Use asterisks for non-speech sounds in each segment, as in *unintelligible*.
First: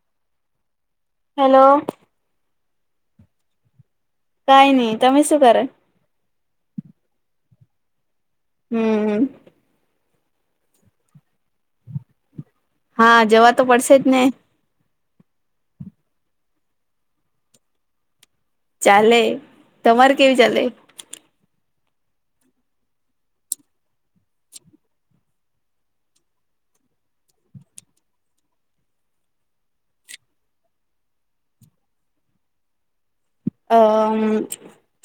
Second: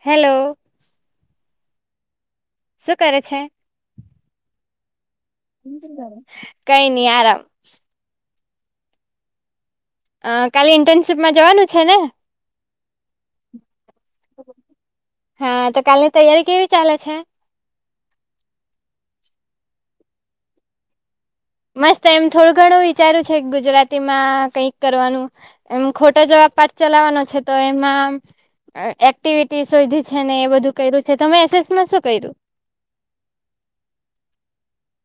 Hello hello શું કરે છે? કઈ નહી તમે શું કર કઈ નઈ આરામ હમ હ અ કાલે ઇન્ટર્નશીપમાં જવાનું છે ને હા જવા તો પડશે જ ને હા તો કાલની તૈયારી કેવી ચાલે છે. ચાલે તમારે કેવી ચાલે મસ્ત એમ થોડું ઘણું વિચાર્યું છે ગુજરાતીમાં કઈક કરવાનું. એમ ખોટા જેવા પાર્ક ચલાવવાનો છે તો એમાં એક્ટિવિટી શોધી છે ને એ બધું કર્યું છે તમે એસએસમાં શું કર્યું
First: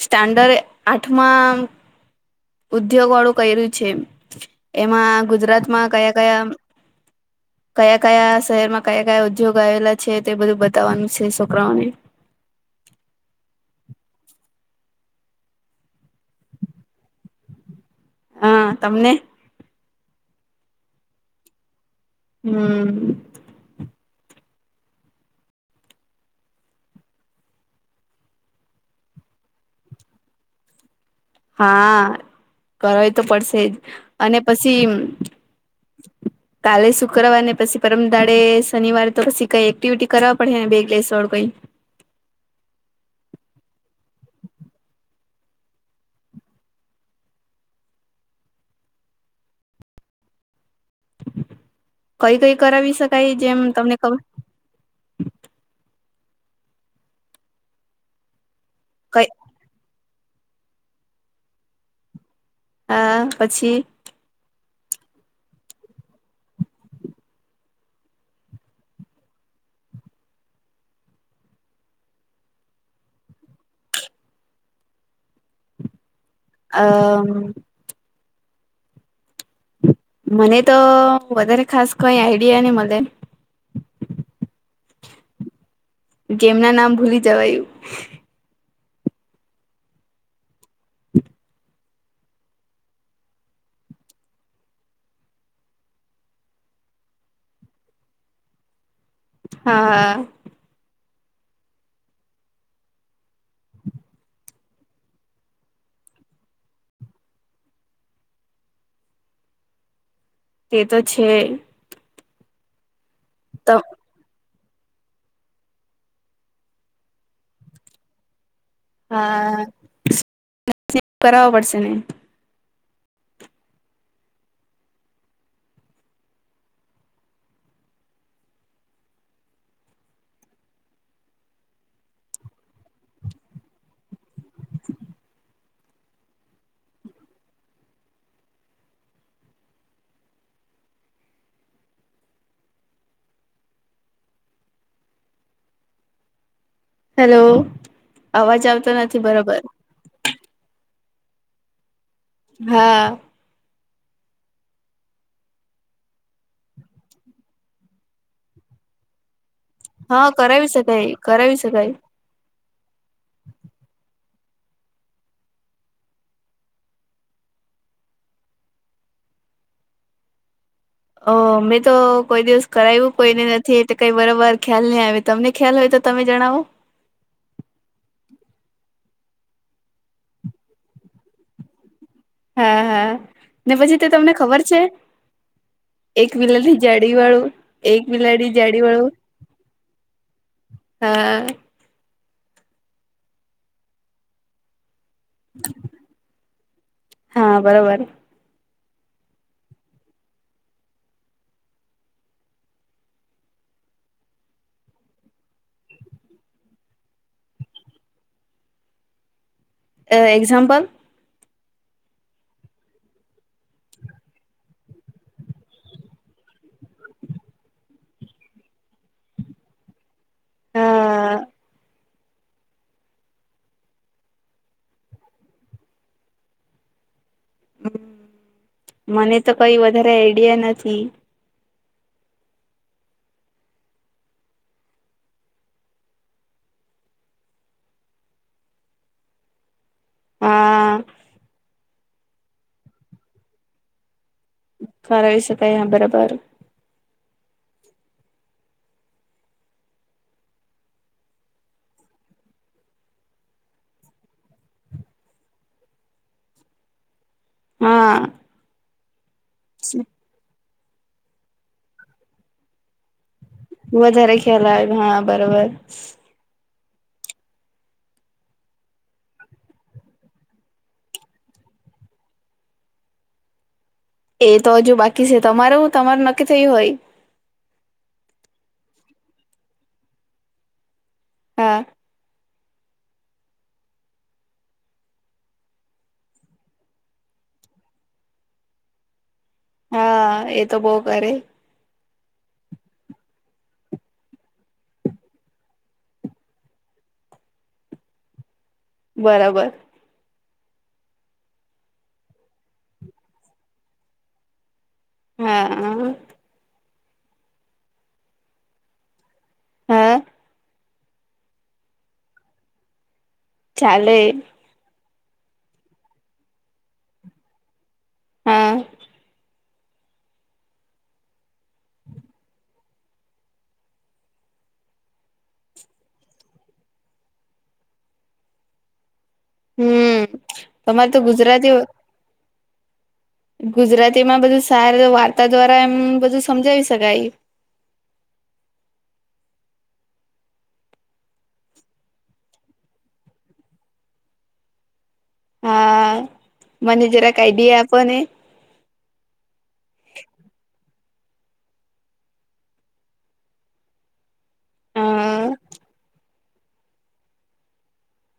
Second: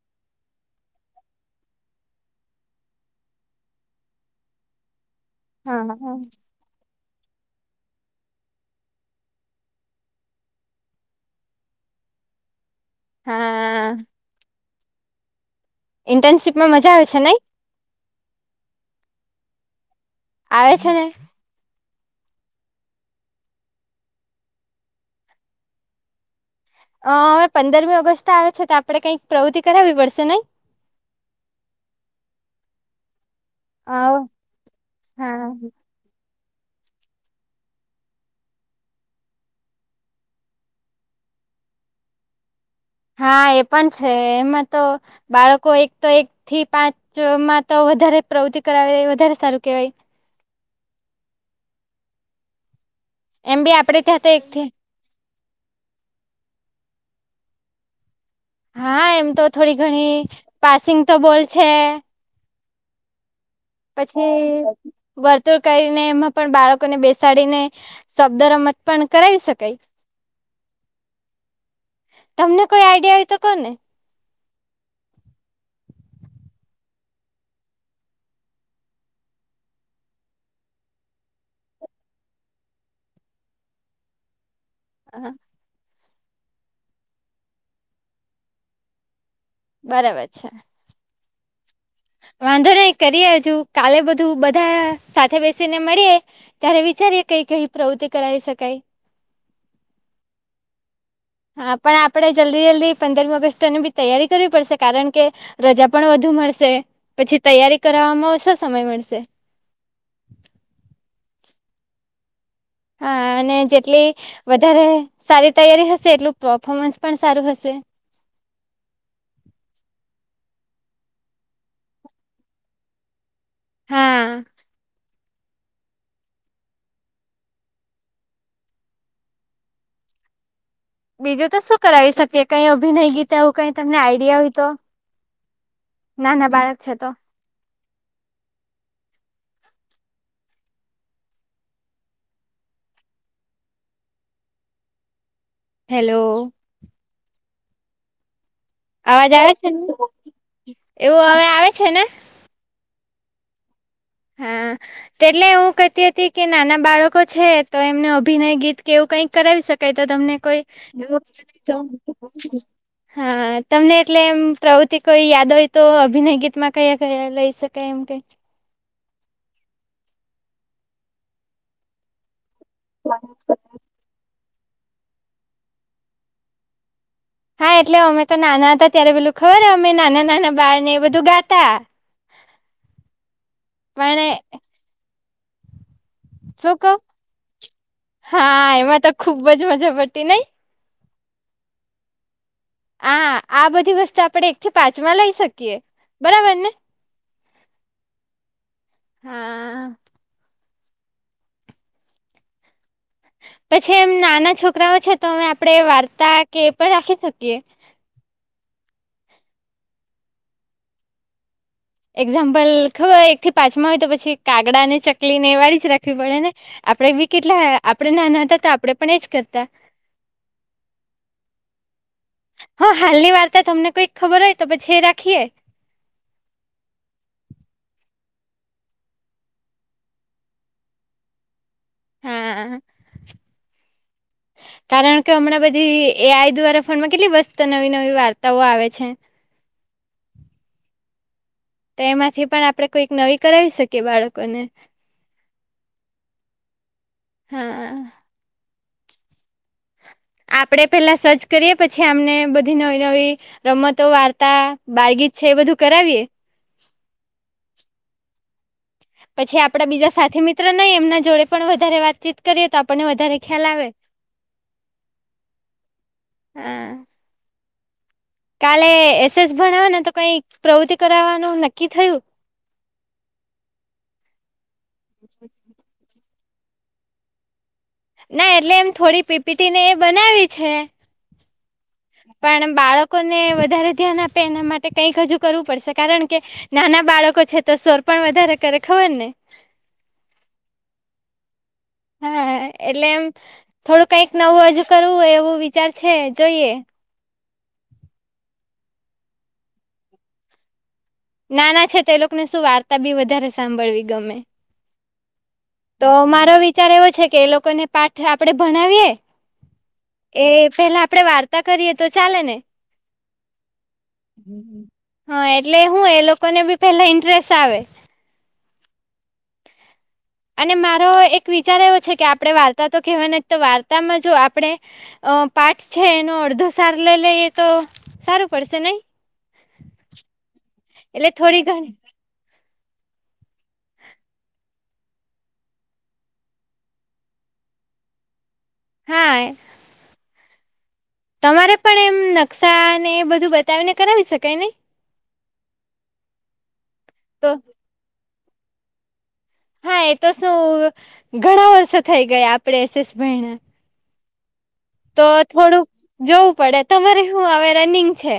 સ્ટાન્ડર્ડ આઠમા ઉદ્યોગ વાળું કર્યું છે એમાં ગુજરાતમાં કયા હા કયા *inaudible* કયા કયા શહેરમાં કયા કયા ઉદ્યોગ આવેલા છે તે બધું બતાવવાનું છે છોકરાઓને હા ઇન્ટર્નશીપ માં મજા આવે છે નઈ હા તમને આવે છે ને હમ અ હવે પંદરમી ઓગસ્ટ આવે છે તો આપણેે કંઈક પ્રવૃત્તિ કરાવવી પડશે નહી. હા કરવાવી તો પડશે જ અને પછી હ કાલે શુક્રવાર ને પછી પરમદાડે શનિવારે તો પછી કઈ એક્ટિવિટી કરવા પડે ને બેગ લ સડ કઈ હા એ પણ છે, એમાં તો બાળકો એક તો એક થી પાંચ માં તો વધારે પ્રવૃતિ કરાવે, વધારે સારું કહેવાય છે. કઈ કઈ કરાવી શકાય જેમ તમને ખબર એક હા કઈ એમ તો થોડી ઘણી પાસિંગ તો બોલ છે. આ પછી પછી, વર્તુળ કરીને એમાં પણ બાળકોને બેસાડીને શબ્દ રમત પણ કરાવી શકાય. તમને કોઈ આઈડિયા હો તો કો ને? અમ મને તો વધારે ખાસ કઈ આઈડિયા નહી મળે. *inaudible* ગેમના નામ ભૂલી જવાયુ. બરાબર છે. વાંધો નહી કરીએ હજુ, કાલે બધું બધા સાથે બેસીને મળીએ. ત્યારે વિચારીએે કઈ કઈ પ્રવૃતિ કરાવી શકાય. હા હા હા પણ આપણે જલ્દી જલ્દી પંદરમી ઓગસ્ટની બી તૈયારી કરવી પડશે, કારણ કે, રજા પણ વધુ મળશે, પછી તૈયારી કરવામાં ઓછો સમય મળશે. એ તો છે. હા અને તો જેટલી વધારે સારી તૈયારી હશે, એટલું પફોમન્સ પણ સારું હશે. હા *unintelligible* કરાવો પડશે ને હા બીજું તો શું કરાવી શકીએ? કઈ અભિનય ગીત આવું કઈ તમને આઈડિયા હોય તો. ના ના બાળક છે તો હેલો હેલો આવાજ આવ અવાજ આવે છે ને, એવું હવે આવે છે ને. હા હા તેટલે હું કેતી હતી કે, નાના બાળકો છે તો એમને અભિનય ગીત કેવું કઈક કરાવી શક કઈ તો હા તમને કોઈ કરાવી શકાય કરાવી શકાય *unintelligible* હા તમને એટલે એમ પ્રવૃત્તિ કોઈ યાદ હોય તો, અભિનય ગીતમાં કયા કયા લઈ શકાય એમ કે અ મેં તો કોઈ દિવસ કરાવ્યું કોઈને નથી, એટલે કઈ બરોબર ખ્યાલ નહી આવે, તમને ખ્યાલ હોય તો તમે જણાવો. હા એટલે અમે તો નાના હતા ત્યારે પેલું ખબર, અમે નાના નાના બાળ ને એ બધું ગાતા. હા હા ને પછી તતો પણ તમને ખબર છે. એક બિલાલી શું કવ જાડી વાળું, એક બિલાડી હા જાડી એમાં તો વાળું. ખુબ જ મજા પડતી નઈ હા આ આ બધી વસ્તુ આપડે એક થી પાંચમાં લઈ શકીએ બરાબર ને. હા બરોબર. હા પછી એમ નાના છોકરાઓ છે તો, અમે આપણે વાર્તા કે એ પણ રાખી શકીએ. અ એક્ઝામ્પલ એક્ઝામ્પલ! ખબર એક થી પાંચમા હોય તો પછી કાગડા ને ચકલી ને એ વાળી જ રાખવી પડે ને આપણે બી કેટલા, આપણે નાના હતા તો આપણે પણ એજ કરતા. હા હા હાલની વાર્તા તમને કોઈક ખબર હોય તો, પછી રાખીએ. હમ મને તો કઈ વધારે આઈડિયા નથી. હા કારણ કે હમણાં બધી એ આઈ દ્વારા ફોનમાં કેટલી મસ્ત નવી નવી વાર્તાઓ આવે છે. હા તો એમાંથી પણ આપડણે કોઈક નવી કરાવી શકીએ બાળકોને. કરાવી શકાય હા બરાબર. હા આપડે પહેલાં સર્ચ કરીએ, પછી આમને બધી નવી નવી રમતો વાર્તા બાળ ગીત છે, એ બધું કરાવીએ. હા પછી આપડા બીજા સાથે મિત્રો નહી એમના જોડે પણ વધારે વાતચીત કરીએ તો આપણને વધારે ખ્યાલ આવે વધારે ખ્યાલ આવે હા બરોબર. હમ કાલે એસએસ ભણાવ ને તો કઈ પ્રવૃતિ કરાવવાનું નક્કી થયું. એ તો હજુ બાકી છે તમારું તમારું નક્કી થયું હોય. ના એટલે એમ થોડી પીપીટી ને એ બનાવી છે. હા પણ બાળકોને વધારે ધ્યાન આપે એના માટે કંઈક હજુ કરવું પડશે કારણ કે નાના બાળકો છે તો સ્વર પણ વધારે કરે ખબર ને હા એ તો બહ કરે હા એટલે એમ થોડું કઈક નવું હજુ કરવું હોય એવું વિચાર છે જોઈએ બરાબર નાના છે તે એ લોકોને શું વાર્તા બી વધારે સાંભળવી ગમે હા તો મારો વિચાર એવો છે કે એ લોકોને પાઠ આપડે ભણાવીએ હા એ પેલા આપડે વાર્તા કરીએ તો ચાલે ને. ચાલે હા એટલે હું એ લોકોને બી પેલા ઇન્ટરેસ્ટ આવે હા અને મારો એક વિચાર એવો છે કે આપડણે વાર્તા તો કેહેવા નથી તો વાર્તામાં જો આપણે અ પાઠ છે એનો અડધો સાર લઈ લઈએ તો સારું પડશે નહી. હમ તમા તો એટલે થોડી ગુજરાતી ઘણી ગુજરાતીમાં બધું સાર વાર્તા દ્વારા એમ બધું સમજાવી શકાય. હા તમારે પણ એમ નકશા ને એ બધું બતાવીને કરાવી શકાય નહી હા મને જરાક તો આઈડિયા આપો ને હા એ તો શું ઘણા વર્ષો થઈ ગયા આપડે એસએસ ભાઈના. અ તો થોડુંક જોવું પડે તમારે શું આવે રનિંગ છે.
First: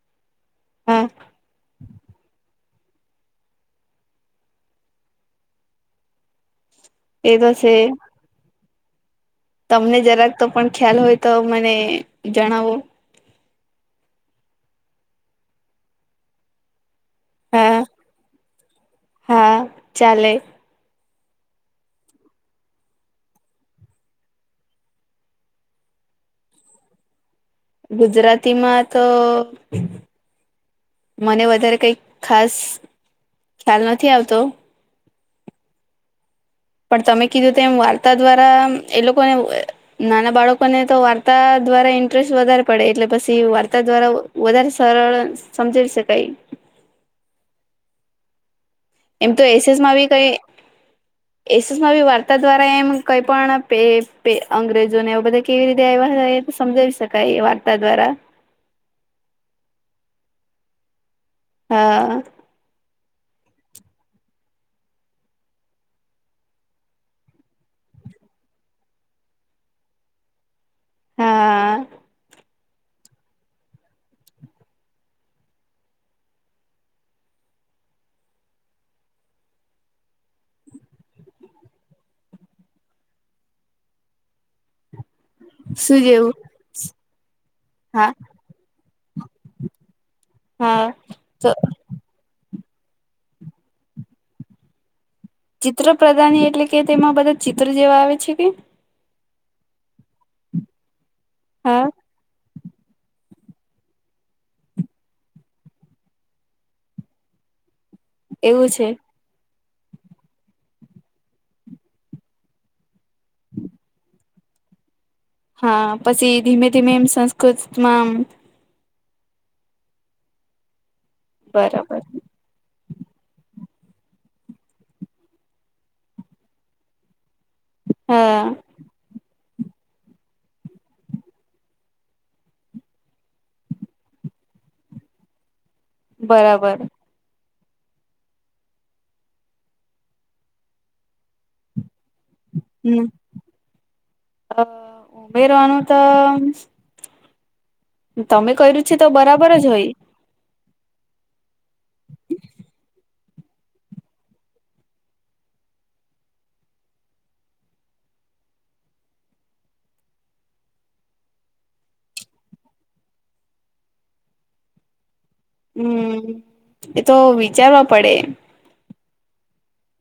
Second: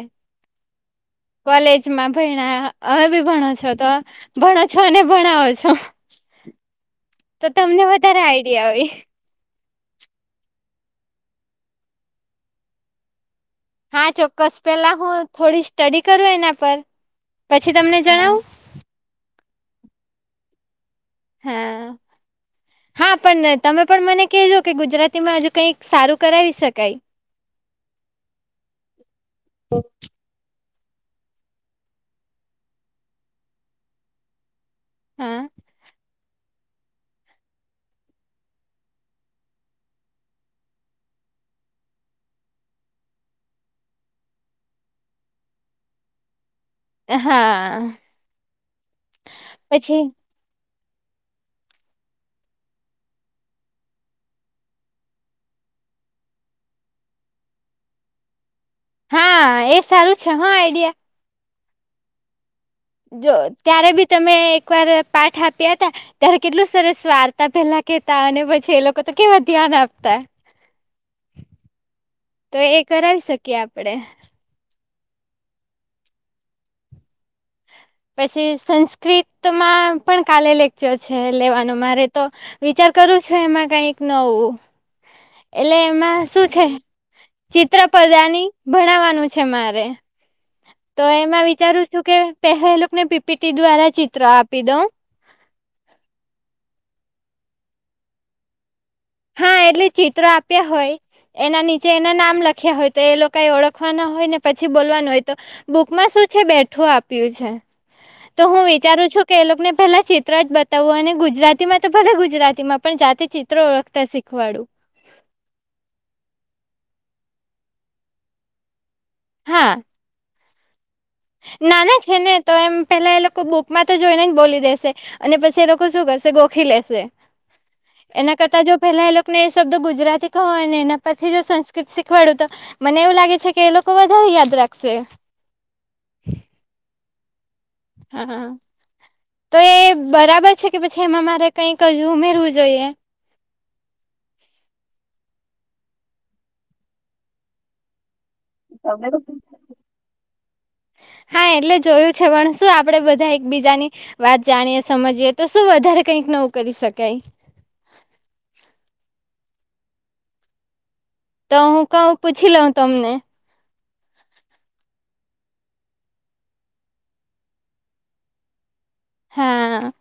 હા કોલેજમાં ભહેણા હવે બી ભણો છો તો ભણો છો અનેને ભણાવો છો. એ તો છે. તમને વધારે આઈડિયા હોય તમને જરાક તો પણ ખ્યાલ હોય તો મને જણાવો હા ચોક્કસ પેલા હું થોડી સ્ટડી કરું એના પર, પછી હા તમને જણાવું. હા ચાલે હા હા પણ તમે પણ મને કહેજો કે ગુજરાતીમાં હજુ કઈક સારું કરાવી શકાય *inaudible* ગુજરાતીમાં તો મને વધારે કઈક ખાસ ખ્યાલ નથી આવતો હા પણ તમે કીધું તો એમ વાર્તા દ્વારા એ લોકોને નાના બાળકોને તો વાર્તા દ્વારા ઇન્ટરેસ્ટ વધારે પડે એટલે પછી વાર્તા દ્વારા વધારે સરળ સમજીાવ શકાય હા એમ તો એસએસ માં પછી બી કઈ? એસસમાં બ વાર્તા દ્વારા એમ કઈ પણ અંગ્રેજોને એ બધા કેવી રીતે આવ્યા. સમજાવી શકાય એ વાર્તા દ્વારા. હા એ સારું છે હા આઈડિયા. હા. જો ત્યારે બી તમે એકવાર પાઠ આપ્યા હતા. ત્યારે કેટલું સરસ વાર્તા પેલા કેતા અને પછી એ લોકો તો કેવા ધ્યાન આપતા. હા. તો એ કરાવી શકીએ આપડે. પછી સંસ્કૃતમાં પણ કાલે લેક્ચર છે લેવાનું મારે તો. વિચાર કરું છે એમાં કઈક નવું. એટલે એમાં શું છે ચિત્ર હા પ્રદાની. ભણાવવાનું છે મારે હા તો એમાં વિચારું છું કે પહેલા એલોક ને પીપીટી દ્વારા ચિત્ર આપી દઉ. ચિત્ર પ્રદાની એટલે કે તેમાં બધા ચિત્ર જેવા આવે છે કે. હા એટલે ચિત્રો આપ્યા હોય. એના હા નીચે એના નામ લખ્યા હોય તો એ લોકો એ ઓળખવાના હોય ને પછી બોલવાનું હોય તો બુકમાં શું છે બેઠું આપ્યું છે. તો હું એવું છે વિચારું છું કે એ લોકોને પેલા ચિત્ર જ બતાવું અને ગુજરાતીમાં તો ભલે ગુજરાતીમાં પણ જાતે ચિત્રો ઓળખતા શીખવાડું. હા પછી ધીમે ધીમે એમ સંસ્કૃતમાં. હા. બરાબર નાના છે ને. તો એમ પેલા એ લોકો બુકમાં તો જોઈને જ બોલી દેશે અને પછી એ લોકો શું કરશે ગોખી લેશે. એના હા કરતા જો પેલા એ લોકો ને એ શબ્દ ગુજરાતી કહોય અને એના પછી જો સંસ્કૃત શીખવાડું તો મને એવું લાગે છે કે એ લોકો બધા યાદ રાખશે. બરાબર. હા હા. તો એ બરાબર છે કે પછી એમાં મારે કઈક હજુ ઉમેરવું જોઈએ. હમ ઉમેરવાનું તો તમે કર્યું છે તો બરાબર જ હોય. હા એટલે જોયું છે પણ શું આપડે બધા એક બીજાની વાત જાણીએ સમજીએ તો શું વધારે કઈક નું કરી શકાય. તો હું કહું પૂછ લઉ તમને. હમ એતો વિચારવા પડે. હા.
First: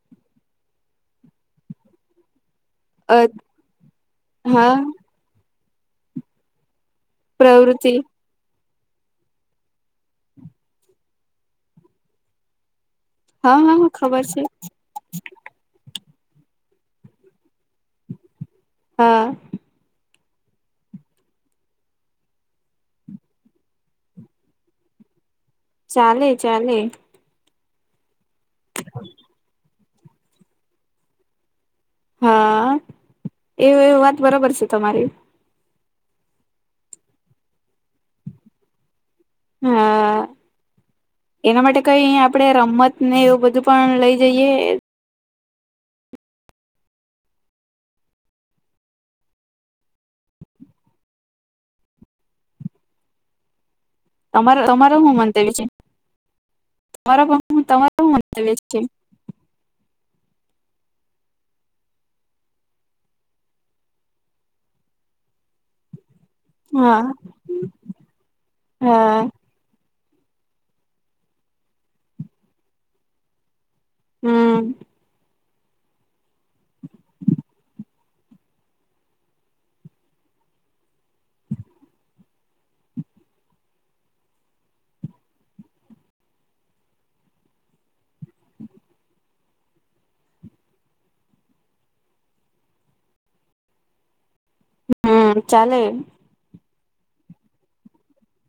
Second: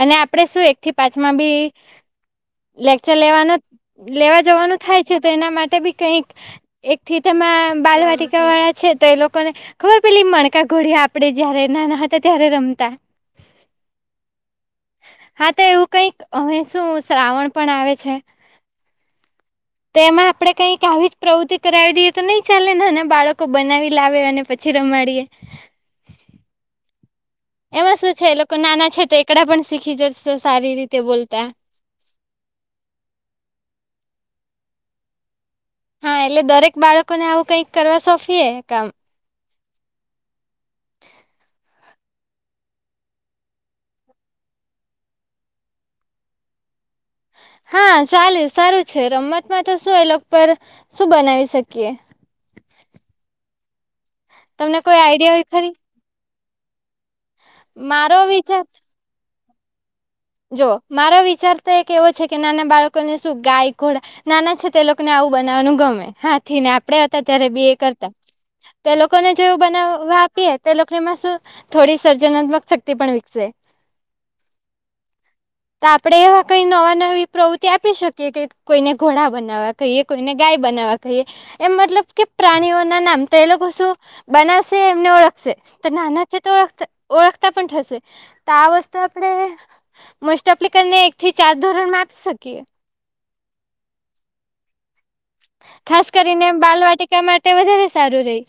અને આપડે શું એક થી પાંચમા બી લેકચર અ લેવાનું લેવા હા જવાનું થાય છે તો એના માટે બી કઈક એક થી તમે પ્રવૃત્તિ બાલવાટી વાળા છે તો એ લોકોને ખબર પેલી મણકા ઘોડિયા આપડે જયારે નાના હતા ત્યારે રમતા. હા હા હા ખબર છે. હા તો એવું કઈક અહી શું શ્રાવણ પણ આવે છે. હા. તો એમાં આપડે કંઈક આવી જ પ્રવૃત્તિ કરાવી દઈએ તો નહી ચાલે ને બાળકો બનાવી લાવે અને પછી રમાડીએ. ચાલે ચાલે. એમાં શું છે લોકો નાના છે તો એકડા પણ શીખી જશે સારી રીતે બોલતા. હા એ એ વાત બરોબર છે તમારી. હા એટલે દરેક બાળકોને આવું કઈક કરવા સોંપીએ કામ હા એના માટે કઈ આપડે રમત ને એવું બધું પણ લઈ જઈએ. હા ચાલે સારું છે રમતમાં તો શું એ લોકો પર શું બનાવી શકીએ. તમારો તમને તમારો કોઈ હું આઈડિયા હોય મંતવ્ય છે ખરી તમારો તમારો હું મારો મંતવ્ય વિચાર છે. જો મારો વિચાર તો એક એવો છે કે નાના બાળકોને શું ગાય, ઘોડા નાના છે તે લોકોને આવું બનાવાનું ગમે હા થીને આપણેે હા હતા ત્યારે બી એ કરતા તો એ હા લોકોને જેવું બનાવવા આપીએ તે લોકોનેમાં શું થોડી સર્જનાત્મક શક્તિ પણ વિકસે હમ તો આપડે એવા કઈ નવા નવી પ્રવૃત્તિ આપી શકીએ કે કોઈને ઘોડા બનાવા કહીએ કોઈને ગાય બનાવવા કહીએ એમ મતલબ કે પ્રાણીઓના નામ તો એ લોકો શું બનાવશે એમને ઓળખશે તો નાનાથી તો ઓખ ઓળખતા પણ થશે તો આ વસ્તુ આપણે મસ્ટ એપ્લિકને એક થી ચાર ધોરણ માં આપી શકીએ હમ ચાલે તેને બાલ વાટિકા માટે વધારે સારું રેય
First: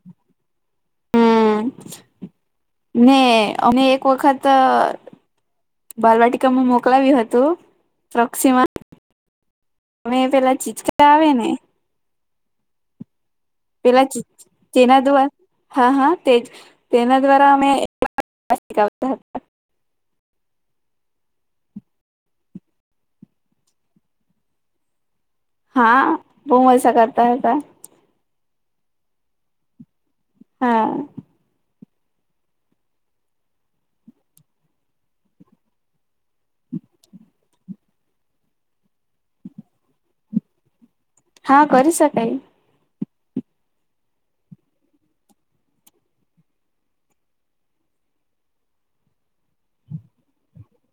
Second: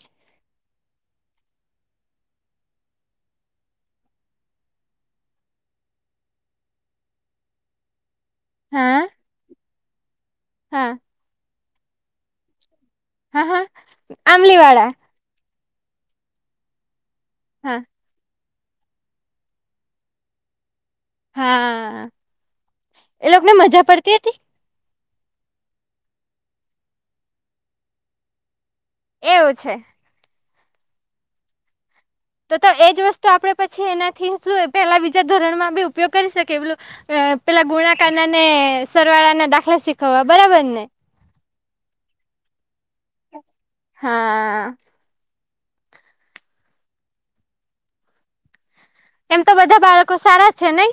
હમ ને અમે એક વખત બાલવાટિકામાં મોકલાવ્યું હતું રક્ષીમા હા તમે પેલા હા ચીચકા આવે ને હા હા પેલા આંમલી વાળા જેના દ્વારા હા હા તેજ તેના દ્વારા અમે હા *unintelligible* હા એ લોકો ને મજા પડતી હતી હા બઉ મઝા કરતા હતા એવું છે હા તો તો એજ વસ્તુ આપડે પછી એનાથી શું પેલા બીજા ધોરણમાં બી ઉપયોગ કરી શકીએ પેલું પેલા ગુણાકાના ને સરવાળા ના દાખલા શીખવવા બરાબર ને હા કરી શકાય હા એમ તો બધા બાળકો સારા છે નઈ